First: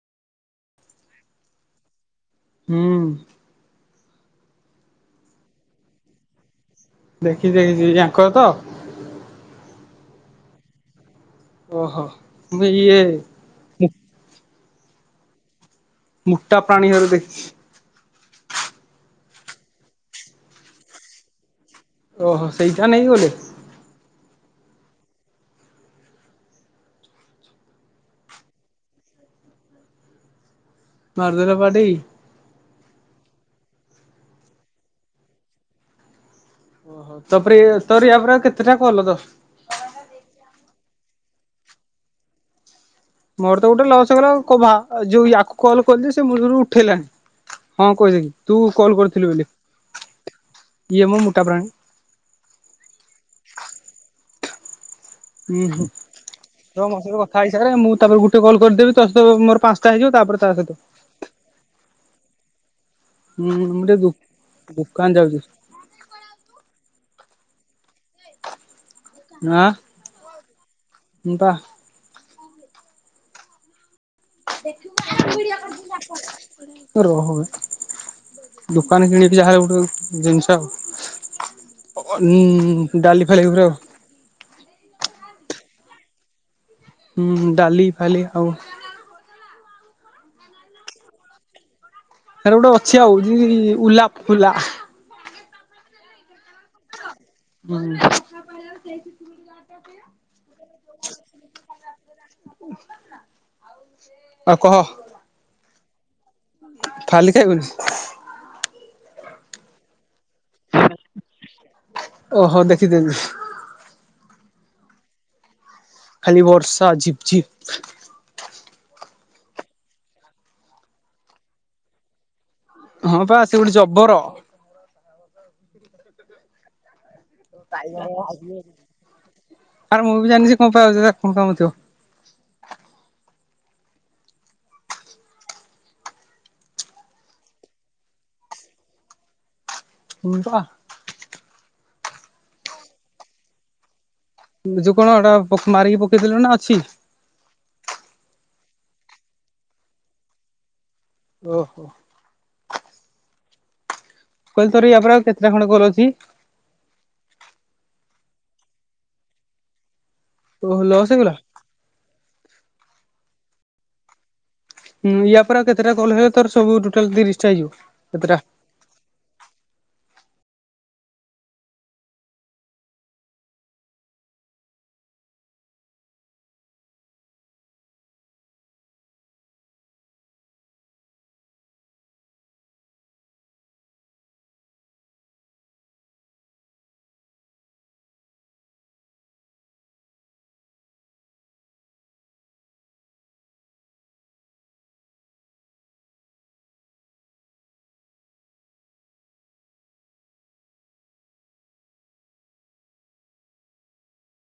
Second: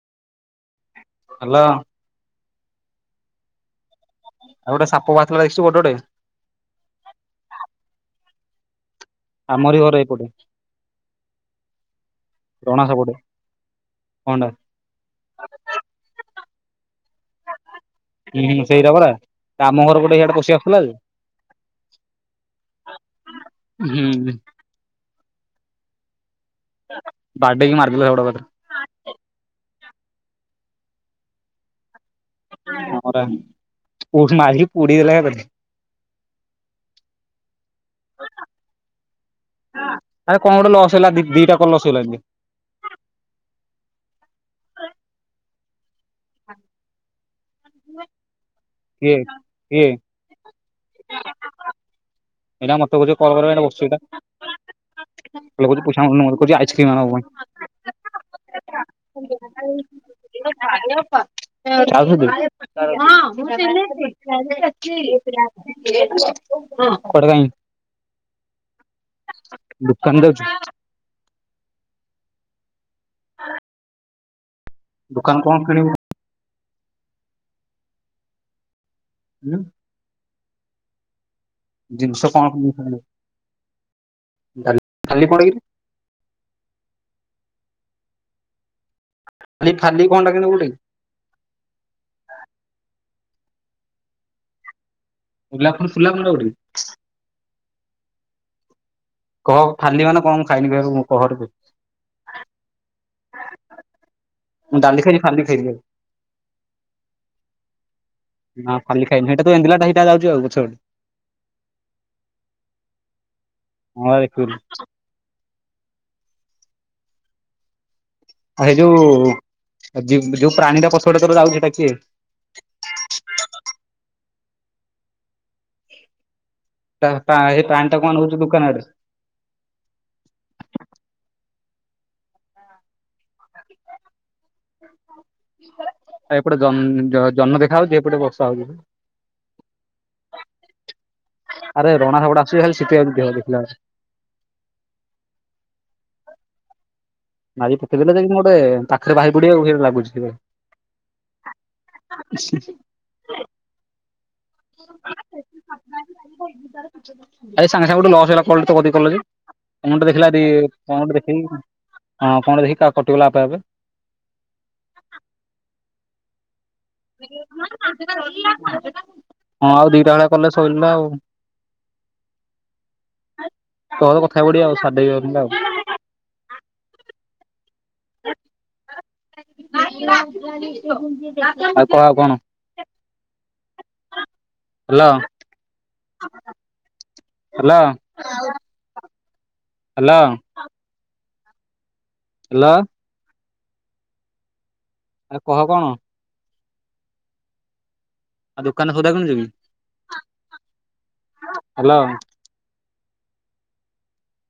Hello ହୁଁ! ଆଉ ଗୋଟେ ସାପ ବାହାରି ଥିଲା ଦେଖିଛୁ ବାଡ଼ଟେ। ହଁ କ [unintelligible] ଆମରି ଘର ଏଇପଟେ। ଓହୋ ବେ ଇଏ ମୁଁ [inaudible] ମୋଟା ପ୍ରାଣୀ ହେର୍ ଦେଖ୍ ହୁଁ! ସେଇଟା ପରା। ଆମ ଘର ପଟେ ୟାଡେ ପଶିଆସୁଥିଲା ଯେ ଓହୋ ସେଇଟା ନେଇଗଲେ। ହୁଁ ବାଡ଼େଇ ମାର୍ଦେଲେ ହ ଗୋଟେ ମାରଦଲା ବାଡେଇ। ହଁ ପରା ମରି ପୋଡି ଦେଲା ଓହୋ! ତାପରେ ତୋର ଆପରେ ଆଉ କେତେଟା କଲ। ଦଶ ଆରେ କଣ ଗୋଟେ ଲସ୍ ହେଲା ଦିଟା କଣ ଲସ ହେଇଲା ମୋର ତ ଗୋଟେ ଲସ ହେଗଲା କ ଯୋଉ ୟାକୁ କଲ କଲି ସେ ମୂଳରୁ ଉଠେଇଲାଣି। ହଁ କହିଥିଲ ତୁ? କିଏ କିଏ? ଇଏମ ମୁଟା ବ୍ରାନ। ଏଇଟା ମତେ ବୋଧେ ବସିଚି ଏଟା। ଲୋ କରି ପଇସା ନବା କ ତ ମୋ ସହିତ କଥା ହେଇସାରେ ମୁଁ ତାପରେ ଗୋଟେ କଲ କରିଦେବି ତ ସହିତ ମୋର ପାଞ୍ଚଟା ହେଇଯିବ ତାପରେ ତା ସହିତ ଆଉ କୋଉଠି? ହୁଁ ମୁଁ ହଁ ଟିକେ ଦୋକାନ ଯାଉଛି [unintelligible] ହ। ଆଁ ପା [unintelligible] ଦୋକାନ କଣ କିଣିବୁ ରହ। ଦୋକାନ କିଣିବି ଉଁ ଯାହାହେଲେ ଗୋଟେ ଜିନିଷ ଜିନିଷ କଣ କିଣିବୁ ଉଁ ଡାଲି ଫାଲି ପୁରା। କାଲି କଣକିରେ? ହୁଁ ଡାଲି ଫାଲି ଆଉ ଖାଲି ଫାଲି କଣ୍ଟା କିରେ ବୁଢ଼ୀ? ଏରେ ଗୋଟେ ଅଛି ଆଉ ଉଲା ଫୁଲା। ମୁଲା ଫଣ ସୁଲା ପୁଣି ଆଉ ଗୋଟେ କଣ ହଁ। କହ ଫାଲି ମାନେ କଣ ମୁଁ ଖାଇନି କହିଲୁ ମୋ କହରେ [unintelligible] ଆଉ କହ ମୁଁ ଡାଲି ଖାଇଲି ଖାଲି ଖାଇଲି। ଫାଲି ଖାଇବିନି। ହଁ ଖାଲି ଖାଇଲି ହେଇଟା ତ [unintelligible] ହେଇଟା ଯାଉଛୁ ଆଉ ପଛ ପଟେ ଓହୋଃ ଦେଖିଦେବି। ଫୁର୍ ଖାଲି ବର୍ଷା ଝିପଝିପ୍ ଆ ସେ ଯୋଉ-ଉ-ଉ ଯୋଉ ପ୍ରାଣୀଟା ପଛପଟେ ତୋର ଯାଉଛି ସେଇଟା କିଏ? ହଁ ପା ସେ ଗୋଟେ ଜବର। ସେଇ ପ୍ରାଣୀଟା କଣ ହଉଛି ଦୋକାନ ଆଡେ ଆରେ ମୁଁ ବି ଜାଣିନି ସେ କଣ ପାଇଁ ଯାଉଛି ତାର କଣ କାମ ଥିବ? [inaudible] ଆ ଏପଟେ ଜନଅ-ଅ ଜହ୍ନ ଦେଖା ହେଉଛି ଏପଟେ ବର୍ଷା ହଉଛି [inaudible] [inaudible] ବାଃ। ଆରେ ରଣା ସେପଟେ ଆସୁଛି [inaudible] ଶିଖିବାକୁ ଦେ ଦେଖିଲାଣି। ଯୋଉ କଣ ହେଟା ପ ମାରିକି ପକେଇଦେଲୁଣି ନା ଅଛି? ମାରିକି ପକେଇଦେଲେ ଯେ [inaudible] ମୁଁ ଗୋଟେ ପାଖରେ ବାହାରି ପଡିବ [inaudible] ଲାଗୁଛି ଟିକେ। ଓହୋଃ କହିଲି ତୋର ୟା ପରେ ଆଉ ଆରେ କେତେଟା ସାଙ୍ଗେ ଖଣ୍ଡେ କଲ୍ ସାଙ୍ଗେ ଅଛି ଗୋଟେ ଲସ୍ ହେଲା। କଲଟେ [inaudible] କତିକି କଲ କି କଣଟା ଦେଖିଲା [inaudible] ଓହୋ କଣ ଲସ୍ ଗୋଟେ ହେଇଗଲା। ଦେଖି କଣ ହଁ କଣଟା ଦେଖି କା କଟିଗଲା ଆପେ ଆପେ। ହୁଁ ୟା ପରେ ଆଉ କେତେଟା କଲ୍ ହୁଏ ତୋର୍ସ ହଁ ଆଉ ଦିଟା [unintelligible] କଲେ ସଇଲା ଆଉ। ତୋର କଥା ବଢିଆ ଆଉ [unintelligible] ହଁ ଆଉ କହ କଣ? ହାଲୋ। Hello, hello. ହାଲୋ। ଆରେ କହ କଣ? ଆଉ ଦୋକାନରେ ସଉଦା କିଣୁଛ କି, ହ୍ୟାଲୋ।